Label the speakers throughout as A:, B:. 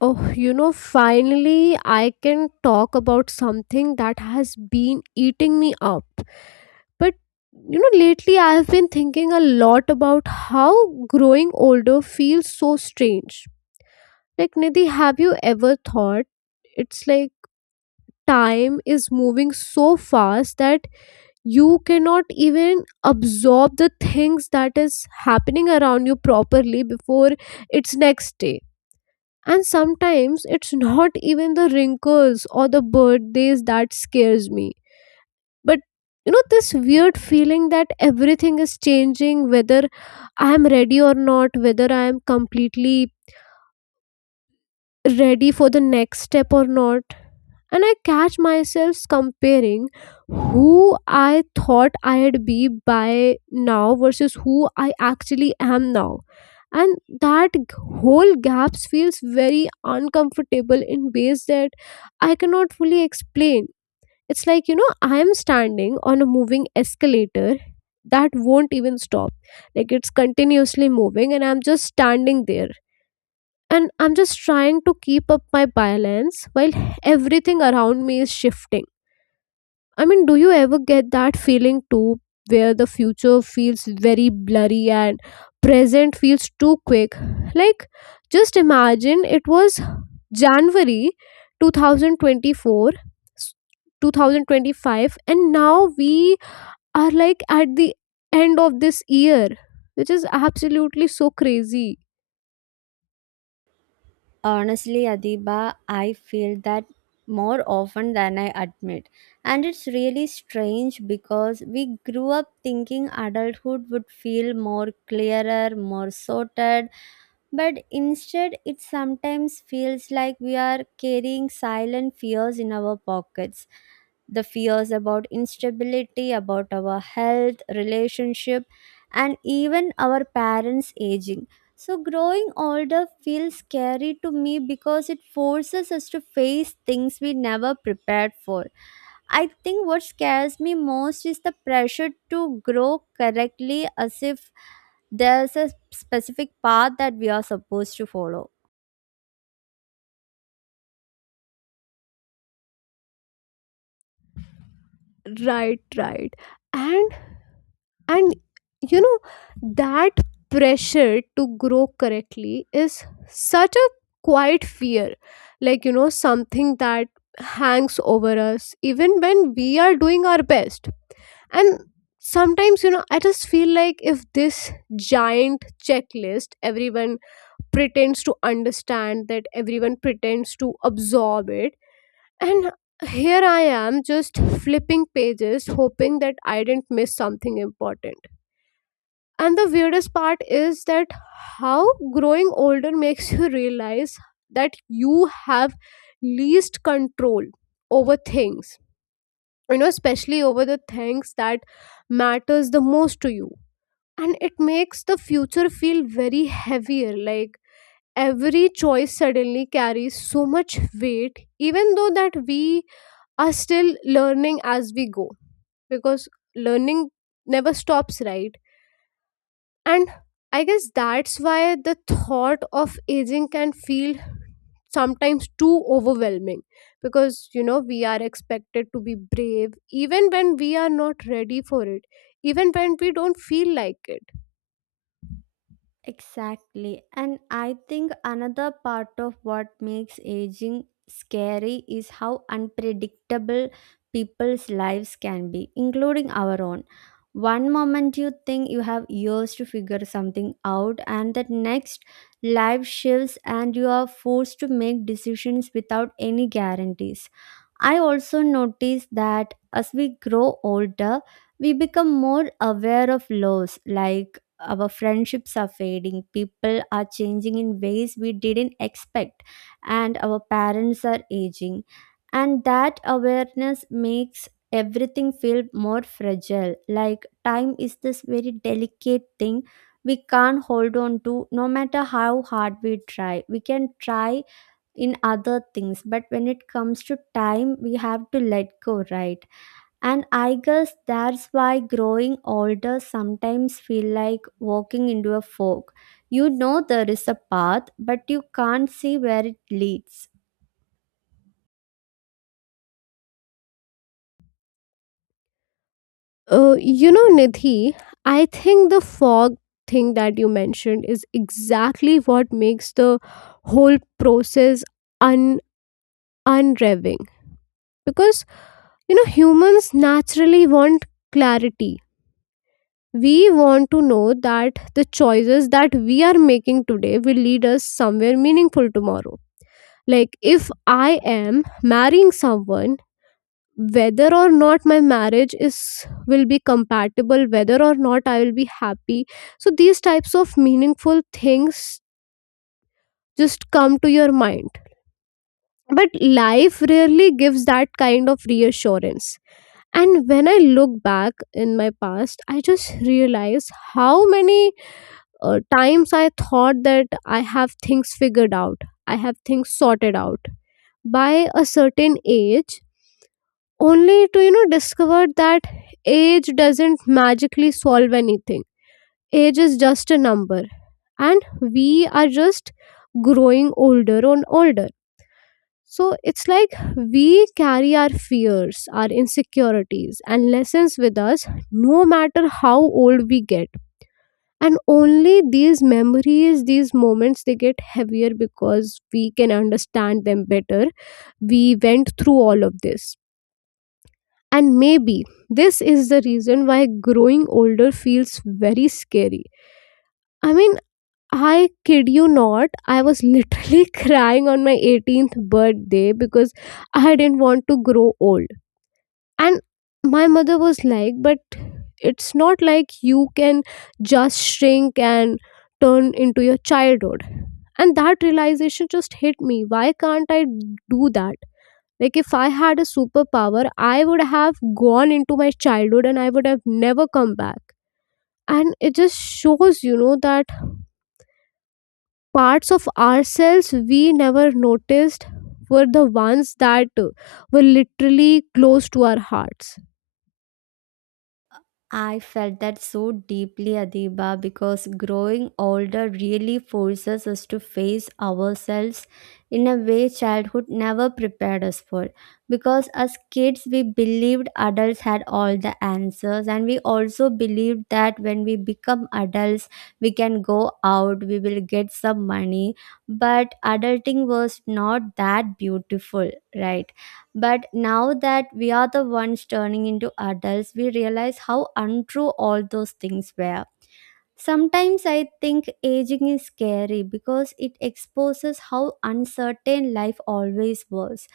A: Oh, you know, finally I can talk about something that has been eating me up. But you know, lately I have been thinking a lot about how growing older feels so strange. Like, Nidhi, have you ever thought it's like time is moving so fast that you cannot even absorb the things that is happening around you properly before it's next day? And sometimes it's not even the wrinkles or the birthdays that scares me, but you know this weird feeling that everything is changing whether I am ready or not, whether I am completely ready for the next step or not. And I catch myself comparing who I thought I'd be by now versus who I actually am now. And that whole gap feels very uncomfortable in ways that I cannot fully explain. It's like, you know, I am standing on a moving escalator that won't even stop. Like it's continuously moving, and I'm just standing there and I'm just trying to keep up my balance while everything around me is shifting. I mean, do you ever get that feeling too, where the future feels very blurry and present feels too quick? Like, just imagine it was january 2024 2025, and now we are like at the end of this year, which is absolutely so crazy.
B: Honestly, Adiba, I feel that more often than I admit. And it's really strange because we grew up thinking adulthood would feel more clearer, more sorted, but instead it sometimes feels like we are carrying silent fears in our pockets. The fears about instability, about our health, relationship, and even our parents' aging. So, growing older feels scary to me because it forces us to face things we never prepared for. I think what scares me most is the pressure to grow correctly, as if there's a specific path that we are supposed to follow.
A: Right, right. And and you know, that pressure to grow correctly is such a quiet fear, like you know something that hangs over us even when we are doing our best. And sometimes you know I just feel like if this giant checklist everyone pretends to understand, that everyone pretends to absorb it, and here I am just flipping pages, hoping that I didn't miss something important. And the weirdest part is that how growing older makes you realize that you have least control over things, you know, especially over the things that matters the most to you. And it makes the future feel very heavier, like every choice suddenly carries so much weight, even though that we are still learning as we go, because learning never stops, right? And I guess that's why the thought of aging can feel sometimes too overwhelming, because you know we are expected to be brave even when we are not ready for it, even when we don't feel like it.
B: Exactly. And I think another part of what makes aging scary is how unpredictable people's lives can be, including our own. One moment you think you have years to figure something out, and the next, life shifts, and you are forced to make decisions without any guarantees. I also noticed that as we grow older, we become more aware of loss, like our friendships are fading, people are changing in ways we didn't expect, and our parents are aging. And that awareness makes everything feel more fragile, like time is this very delicate thing we can't hold on to no matter how hard we try. We can try in other things, but when it comes to time, we have to let go, right? And I guess that's why growing older sometimes feel like walking into a fog. You know there is a path, but you can't see where it leads.
A: You know Nidhi, I think the fog thing that you mentioned is exactly what makes the whole process un unrevving, because you know humans naturally want clarity. We want to know that the choices that we are making today will lead us somewhere meaningful tomorrow. Like, if I am marrying someone, whether or not my marriage is will be compatible, whether or not I will be happy, so these types of meaningful things just come to your mind. But life rarely gives that kind of reassurance. And when I look back in my past, I just realize how many times I thought that I have things figured out, I have things sorted out by a certain age, only to, you know, discover that age doesn't magically solve anything. Age is just a number, and we are just growing older and older. So it's like we carry our fears, our insecurities, and lessons with us no matter how old we get. And only these memories, these moments, they get heavier because we can understand them better. We went through all of this. And maybe this is the reason why growing older feels very scary. I mean, I kid you not, I was literally crying on my 18th birthday because I didn't want to grow old. And my mother was like, but it's not like you can just shrink and turn into your childhood. And that realization just hit me. Why can't I do that? Like, if I had a superpower, I would have gone into my childhood and I would have never come back. And it just shows, you know, that parts of ourselves we never noticed were the ones that were literally close to our hearts.
B: I felt that so deeply, Adiba, because growing older really forces us to face ourselves in a way childhood never prepared us for. Because as kids, we believed adults had all the answers, and we also believed that when we become adults, we can go out, we will get some money. But adulting was not that beautiful, right? But now that we are the ones turning into adults, we realize how untrue all those things were. Sometimes I think aging is scary because it exposes how uncertain life always was.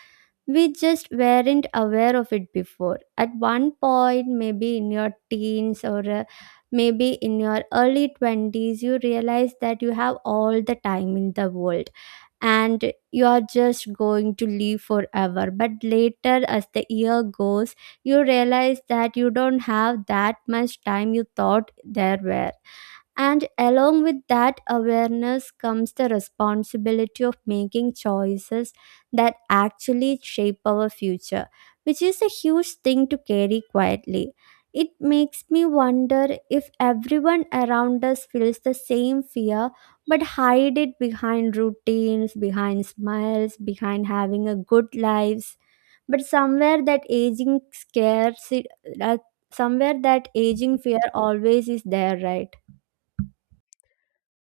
B: We just weren't aware of it before. At one point, maybe in your teens, or maybe in your early 20s, you realize that you have all the time in the world and you are just going to live forever. But later, as the year goes, you realize that you don't have that much time you thought there were. And along with that awareness comes the responsibility of making choices that actually shape our future, which is a huge thing to carry quietly. It makes me wonder if everyone around us feels the same fear but hide it behind routines, behind smiles, behind having a good lives. But somewhere that aging scares it, that somewhere that aging fear always is there, right?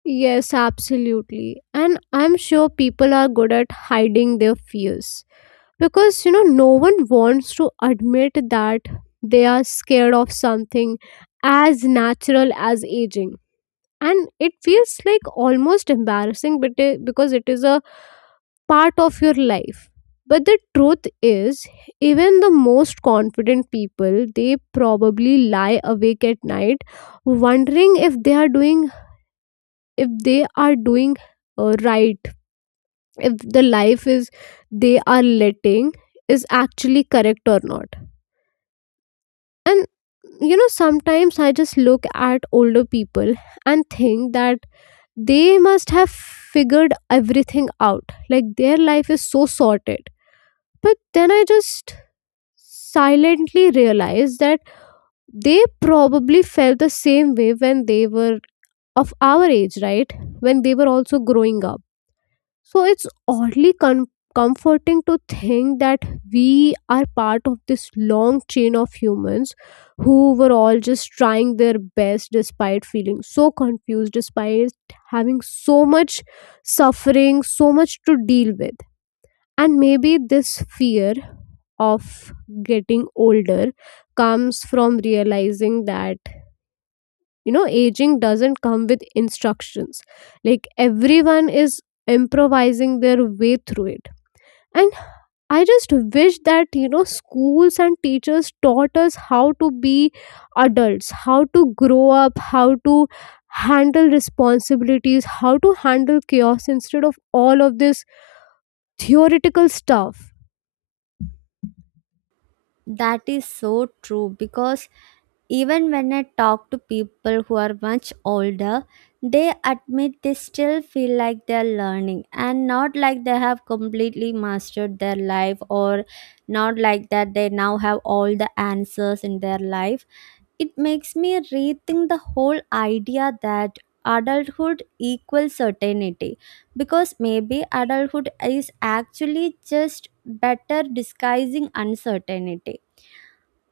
A: Yes, absolutely. And I'm sure people are good at hiding their fears because, you know, no one wants to admit that they are scared of something as natural as aging. And it feels like almost embarrassing because it is a part of your life. But the truth is, even the most confident people, they probably lie awake at night wondering if they are doing if they are doing right, if the life is they are letting is actually correct or not. And you know sometimes I just look at older people and think that they must have figured everything out, like their life is so sorted. But then I just silently realize that they probably felt the same way when they were of our age, right, when they were also growing up. So it's oddly comforting to think that we are part of this long chain of humans who were all just trying their best despite feeling so confused, despite having so much suffering, so much to deal with. And maybe this fear of getting older comes from realizing that, you know, aging doesn't come with instructions. Like everyone is improvising their way through it. And I just wish that you know schools and teachers taught us how to be adults, how to grow up, how to handle responsibilities, how to handle chaos, instead of all of this theoretical stuff.
B: That is so true, because even when I talk to people who are much older, they admit they still feel like they're learning, and not like they have completely mastered their life, or not like that they now have all the answers in their life. It makes me rethink the whole idea that adulthood equals certainty, because maybe adulthood is actually just better disguising uncertainty.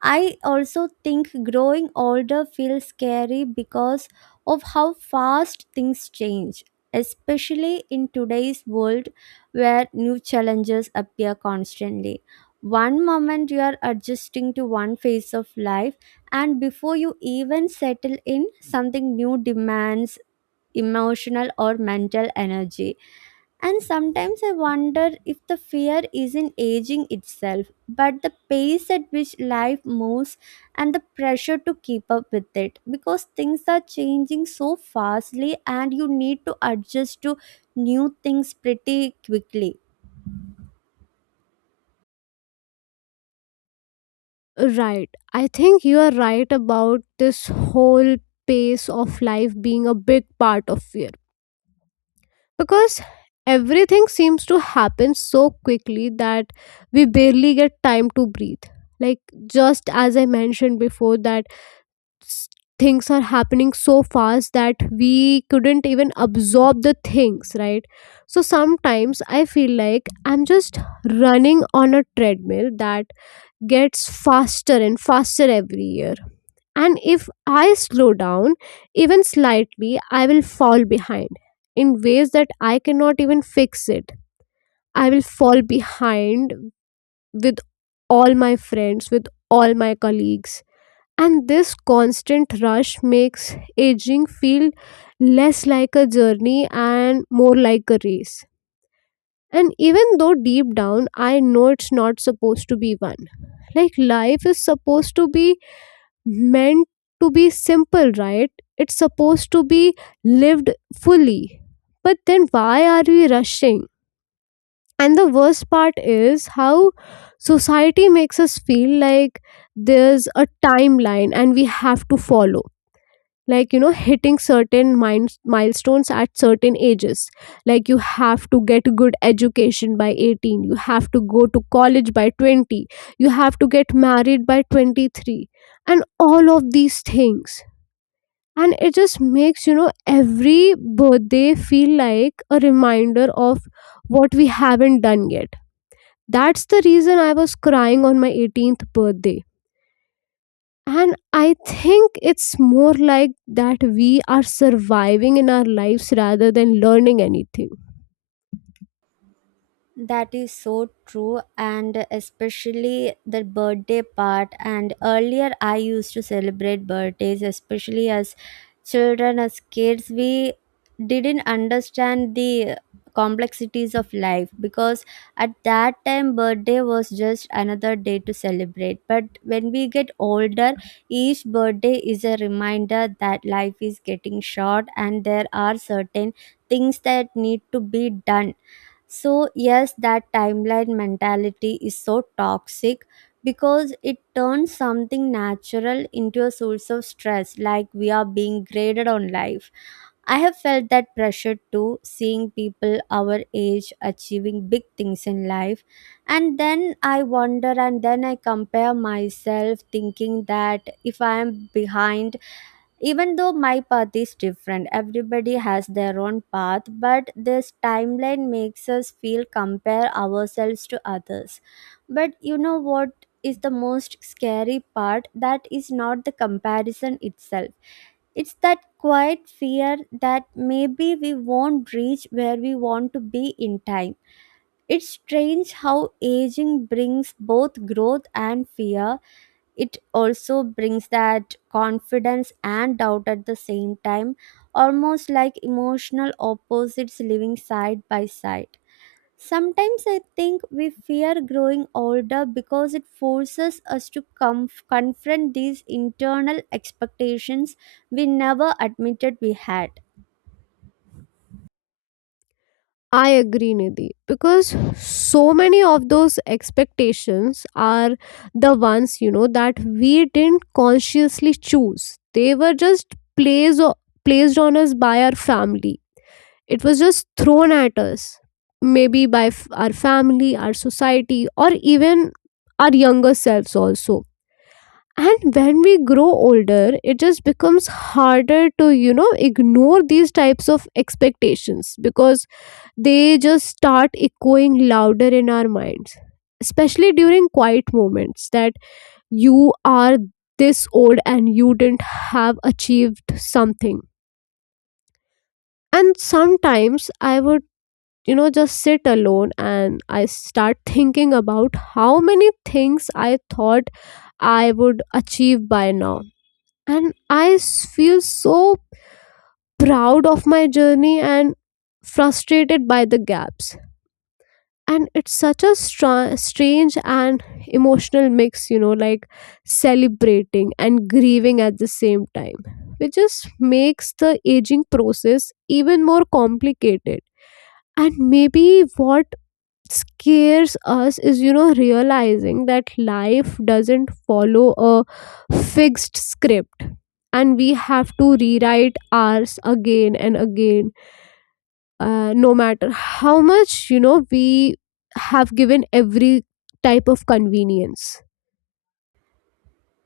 B: I also think growing older feels scary because of how fast things change, especially in today's world where new challenges appear constantly. One moment you are adjusting to one phase of life, and before you even settle in, something new demands emotional or mental energy. And sometimes I wonder if the fear isn't aging itself, but the pace at which life moves and the pressure to keep up with it. Because things are changing so fastly and you need to adjust to new things pretty quickly.
A: Right, I think you are right about this whole pace of life being a big part of fear, because everything seems to happen so quickly that we barely get time to breathe. Like, just as I mentioned before that s- things are happening so fast that we couldn't even absorb the things, right? So sometimes I feel like I'm just running on a treadmill that gets faster and faster every year. And if I slow down, even slightly, I will fall behind in ways that I cannot even fix it. I will fall behind with all my friends, with all my colleagues. And this constant rush makes aging feel less like a journey and more like a race. And even though deep down I know it's not supposed to be one, like life is supposed to be meant to be simple, right? It's supposed to be lived fully. But then why are we rushing? And the worst part is how society makes us feel like there's a timeline and we have to follow. Like, you know, hitting certain milestones at certain ages. Like, you have to get good education by 18, you have to go to college by 20, you have to get married by 23, and all of these things. And it just makes you know every birthday feel like a reminder of what we haven't done yet. That's the reason I was crying on my 18th birthday. And I think it's more like that we are surviving in our lives rather than learning anything.
B: That is so true, and especially the birthday part. And earlier, I used to celebrate birthdays, especially as children, as kids. We didn't understand the complexities of life because at that time, birthday was just another day to celebrate. But when we get older, each birthday is a reminder that life is getting short and there are certain things that need to be done. So, yes, that timeline mentality is so toxic, because it turns something natural into a source of stress, like we are being graded on life. I have felt that pressure too, seeing people our age achieving big things in life. And then I wonder, and then I compare myself, thinking that if I am behind, even though my path is different, everybody has their own path, but this timeline makes us feel compare ourselves to others. But you know what is the most scary part? That is not the comparison itself. It's that quiet fear that maybe we won't reach where we want to be in time. It's strange how aging brings both growth and fear. It also brings that confidence and doubt at the same time, almost like emotional opposites living side by side. Sometimes I think we fear growing older because it forces us to confront these internal expectations we never admitted we had.
A: I agree, Nidhi, because so many of those expectations are the ones, you know, that we didn't consciously choose. They were just placed on us by our family. It was just thrown at us, maybe by our family, our society, or even our younger selves also. And when we grow older, it just becomes harder to, you know, ignore these types of expectations because they just start echoing louder in our minds, especially during quiet moments that you are this old and you didn't have achieved something. And sometimes I would, you know, just sit alone and I start thinking about how many things I thought I would achieve by now. And I feel so proud of my journey and frustrated by the gaps. And it's such a strange and emotional mix, you know, like celebrating and grieving at the same time, which just makes the aging process even more complicated. And maybe what scares us is you know realizing that life doesn't follow a fixed script, and we have to rewrite ours again and again, no matter how much you know we have given every type of convenience.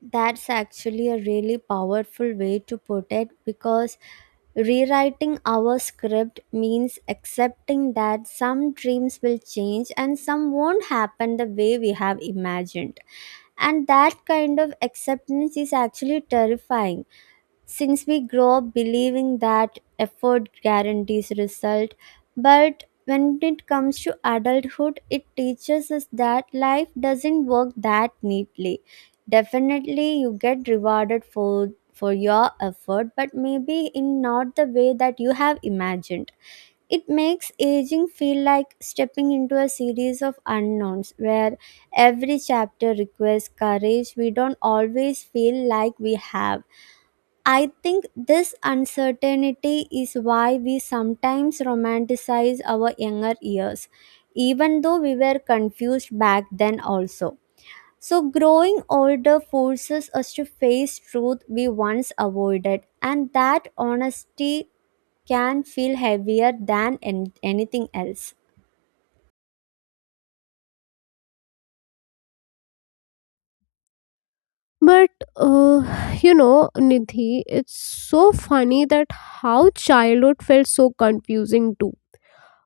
B: That's actually a really powerful way to put it, because rewriting our script means accepting that some dreams will change and some won't happen the way we have imagined. And that kind of acceptance is actually terrifying, since we grow up believing that effort guarantees result. But when it comes to adulthood, it teaches us that life doesn't work that neatly. Definitely you get rewarded for your effort, but maybe in not the way that you have imagined. It makes aging feel like stepping into a series of unknowns where every chapter requires courage we don't always feel like we have. I think this uncertainty is why we sometimes romanticize our younger years, even though we were confused back then also. So, growing older forces us to face truth we once avoided, and that honesty can feel heavier than anything else.
A: But uh, you know Nidhi, it's so funny that how childhood felt so confusing too,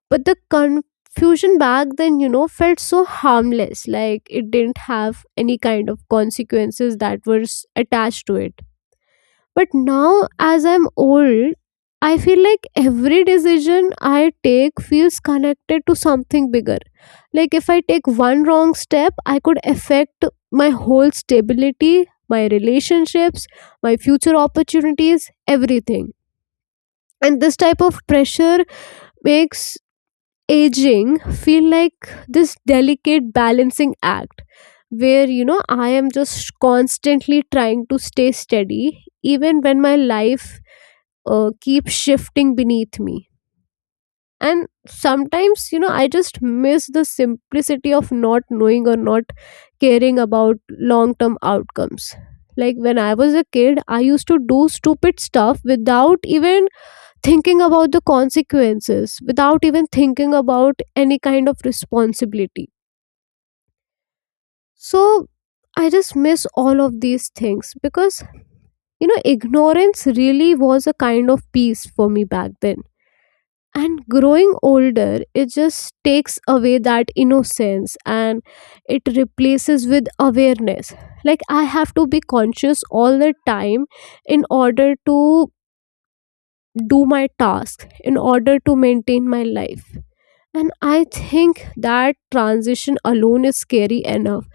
A: but the confusion back then you know felt so harmless, like it didn't have any kind of consequences that were attached to it. But now, as I'm old, I feel like every decision I take feels connected to something bigger. Like, if I take one wrong step, I could affect my whole stability, my relationships, my future opportunities, everything. And this type of pressure makes aging feel like this delicate balancing act where I am just constantly trying to stay steady even when my life keeps shifting beneath me. And sometimes, I just miss the simplicity of not knowing or not caring about long term outcomes. Like when I was a kid, I used to do stupid stuff without even thinking about the consequences, without even thinking about any kind of responsibility. So I just miss all of these things, because ignorance really was a kind of peace for me back then. And growing older, it just takes away that innocence and it replaces with awareness. Like I have to be conscious all the time in order to do my task, in order to maintain my life. And I think that transition alone is scary enough.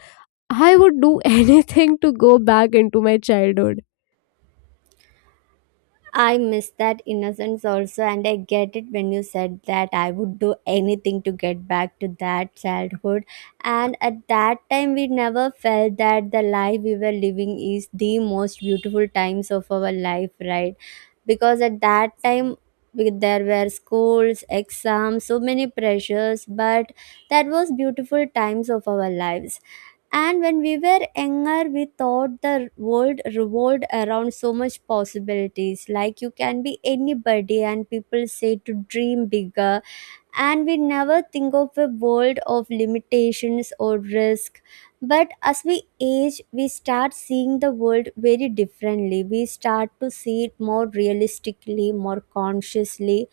A: I would do anything to go back into my childhood.
B: I miss that innocence also, and I get it when you said that I would do anything to get back to that childhood. And at that time, we never felt that the life we were living is the most beautiful times of our life, right? Because at that time, there were schools, exams, so many pressures, but that was beautiful times of our lives. And when we were younger, we thought the world revolved around so much possibilities. Like you can be anybody, and people say to dream bigger. And we never think of a world of limitations or risk. But as we age, we start seeing the world very differently. We start to see it more realistically, more consciously,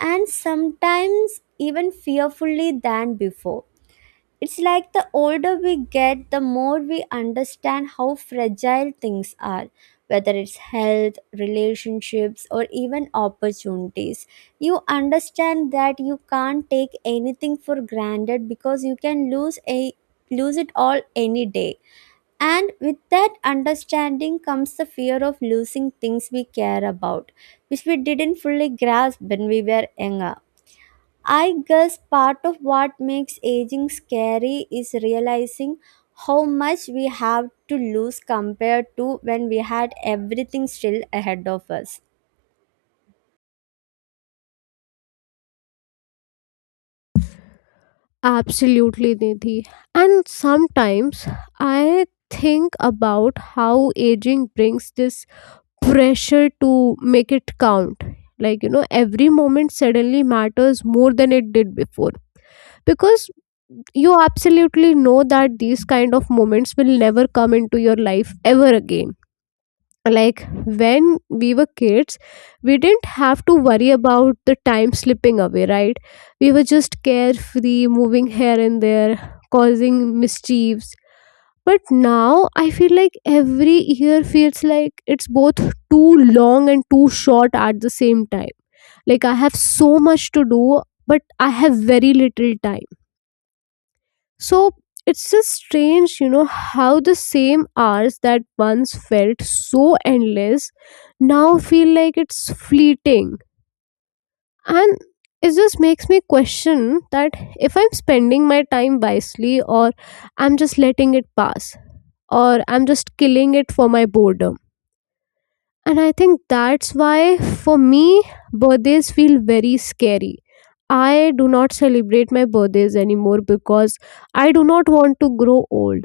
B: and sometimes even fearfully than before. It's like the older we get, the more we understand how fragile things are, whether it's health, relationships, or even opportunities. You understand that you can't take anything for granted, because you can lose it all any day. And with that understanding comes the fear of losing things we care about, which we didn't fully grasp when we were younger. I guess part of what makes aging scary is realizing how much we have to lose compared to when we had everything still ahead of us.
A: Absolutely, Nidhi. And sometimes I think about how aging brings this pressure to make it count. Like, every moment suddenly matters more than it did before. Because you absolutely know that these kind of moments will never come into your life ever again. Like when we were kids, we didn't have to worry about the time slipping away, right? We were just carefree, moving here and there, causing mischiefs. But now I feel like every year feels like it's both too long and too short at the same time. Like I have so much to do, but I have very little time. So it's just strange, how the same hours that once felt so endless now feel like it's fleeting. And it just makes me question that if I'm spending my time wisely, or I'm just letting it pass, or I'm just killing it for my boredom. And I think that's why for me, birthdays feel very scary. I do not celebrate my birthdays anymore because I do not want to grow old.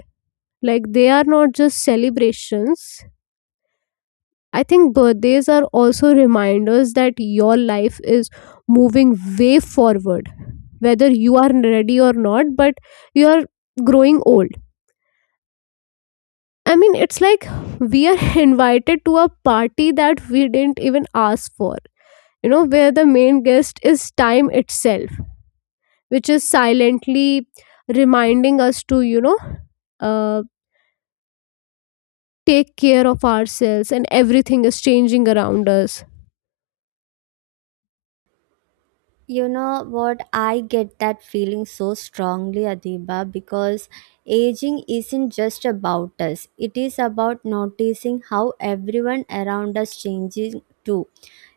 A: Like, they are not just celebrations. I think birthdays are also reminders that your life is moving way forward, whether you are ready or not, but you are growing old. I mean, it's like we are invited to a party that we didn't even ask for, where the main guest is time itself, which is silently reminding us to, uh, take care of ourselves, and everything is changing around us.
B: You know what? I get that feeling so strongly, Adiba, because aging isn't just about us, it is about noticing how everyone around us changes too,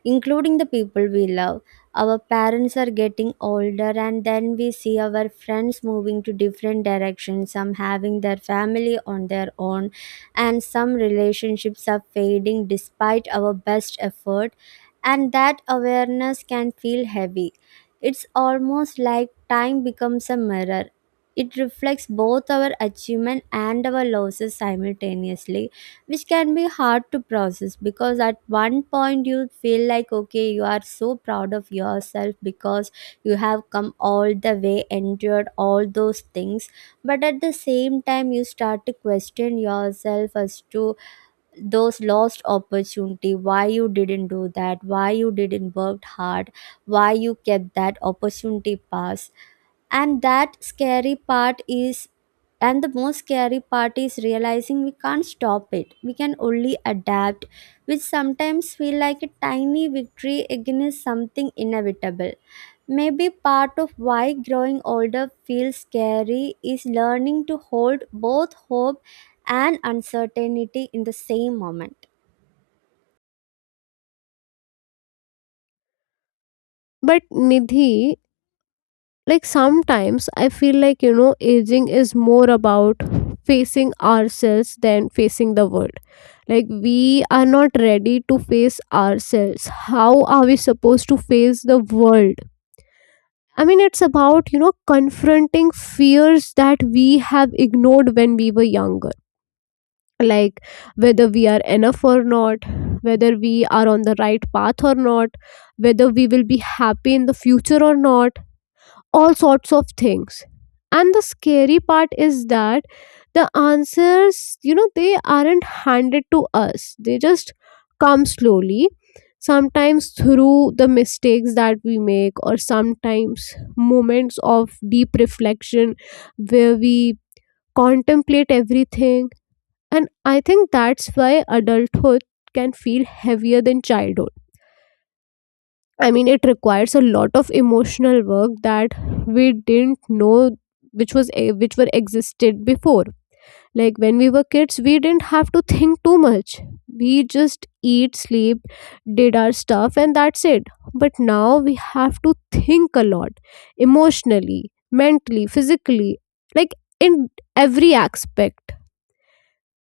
B: including the people we love. Our parents are getting older, and then we see our friends moving to different directions, some having their family on their own, and some relationships are fading despite our best effort. And that awareness can feel heavy. It's almost like time becomes a mirror. It reflects both our achievement and our losses simultaneously, which can be hard to process. Because at one point you feel like, okay, you are so proud of yourself because you have come all the way, endured all those things, but at the same time you start to question yourself as to those lost opportunity, why you didn't do that, why you didn't work hard, why you kept that opportunity pass. And that scary part is, and the most scary part is realizing we can't stop it, we can only adapt, which sometimes feel like a tiny victory against something inevitable. Maybe part of why growing older feels scary is learning to hold both hope and uncertainty in the same moment.
A: But Nidhi, like sometimes I feel like, aging is more about facing ourselves than facing the world. Like, we are not ready to face ourselves. How are we supposed to face the world? I mean, it's about, confronting fears that we have ignored when we were younger. Like, whether we are enough or not, whether we are on the right path or not, whether we will be happy in the future or not, all sorts of things. And the scary part is that the answers, they aren't handed to us. They just come slowly, sometimes through the mistakes that we make, or sometimes moments of deep reflection where we contemplate everything. And I think that's why adulthood can feel heavier than childhood. I mean, it requires a lot of emotional work that we didn't know which were existed before. Like when we were kids, we didn't have to think too much. We just eat, sleep, did our stuff, and that's it. But now we have to think a lot, emotionally, mentally, physically, like in every aspect.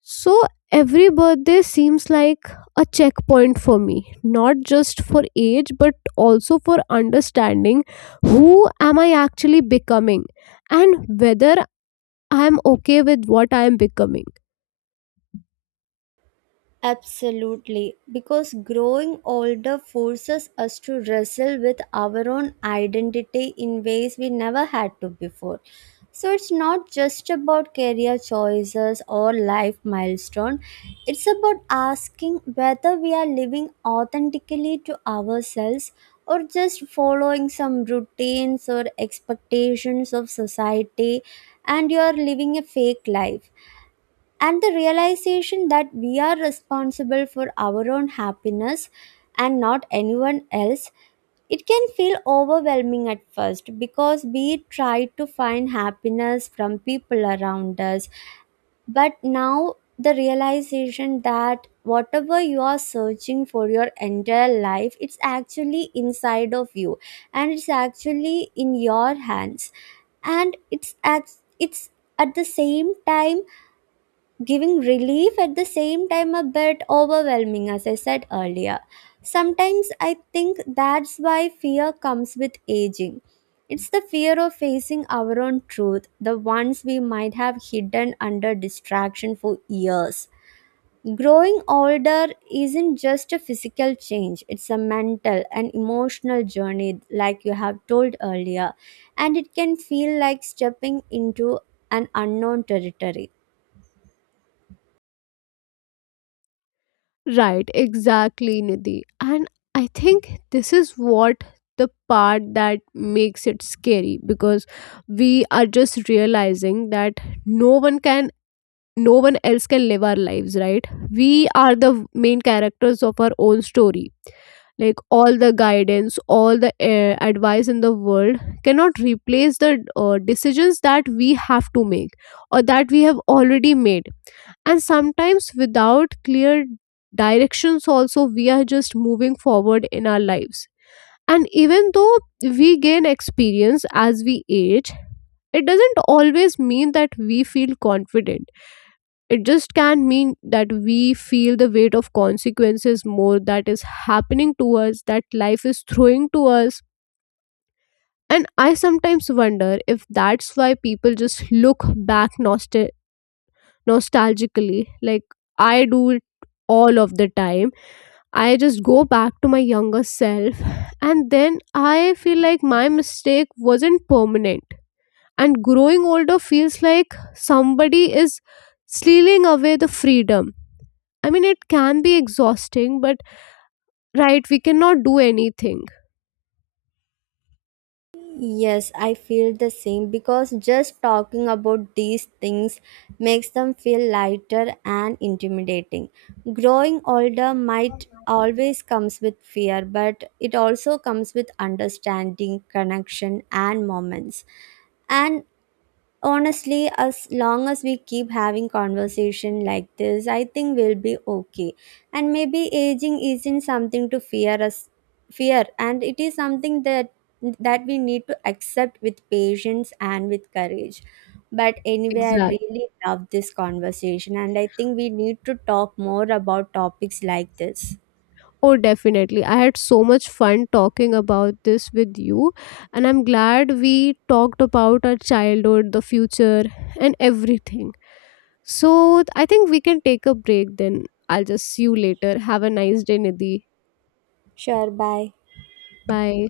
A: So every birthday seems like a checkpoint for me, not just for age, but also for understanding who am I actually becoming, and whether I'm okay with what I am becoming.
B: Absolutely, because growing older forces us to wrestle with our own identity in ways we never had to before. So it's not just about career choices or life milestone. It's about asking whether we are living authentically to ourselves or just following some routines or expectations of society, and you are living a fake life. And the realization that we are responsible for our own happiness and not anyone else, it can feel overwhelming at first, because we try to find happiness from people around us. But now the realization that whatever you are searching for your entire life, it's actually inside of you, and it's actually in your hands, and it's it's, at the same time, giving relief, at the same time a bit overwhelming, as I said earlier. Sometimes I think that's why fear comes with aging. It's the fear of facing our own truth, the ones we might have hidden under distraction for years. Growing older isn't just a physical change, it's a mental and emotional journey, like you have told earlier. And it can feel like stepping into an unknown territory.
A: Right, exactly, Nidhi. And I think this is what the part that makes it scary, because we are just realizing that no one can no one else can live our lives. Right, we are the main characters of our own story. Like, all the guidance, all the advice in the world cannot replace the decisions that we have to make, or that we have already made. And sometimes without clear directions also, we are just moving forward in our lives. And even though we gain experience as we age, it doesn't always mean that we feel confident. It just can mean that we feel the weight of consequences more, that is happening to us, that life is throwing to us. And I sometimes wonder if that's why people just look back nostalgically. Like, I do it all of the time. I just go back to my younger self, and then I feel like my mistake wasn't permanent. And growing older feels like somebody is stealing away the freedom. I mean, it can be exhausting, but right, we cannot do anything.
B: Yes, I feel the same, because just talking about these things makes them feel lighter and intimidating. Growing older might always comes with fear, but it also comes with understanding, connection and moments. And honestly, as long as we keep having conversation like this, I think we'll be okay. And maybe aging isn't something to fear us fear, and it is something that we need to accept with patience and with courage. But anyway, I
A: Exactly.
B: really love this conversation, and I think we need to talk more about topics like this.
A: Oh, definitely. I had so much fun talking about this with you, and I'm glad we talked about our childhood, the future, and everything. So, I think we can take a break then. I'll just see you later. Have a nice day, Nidhi.
B: Sure, bye.
A: Bye.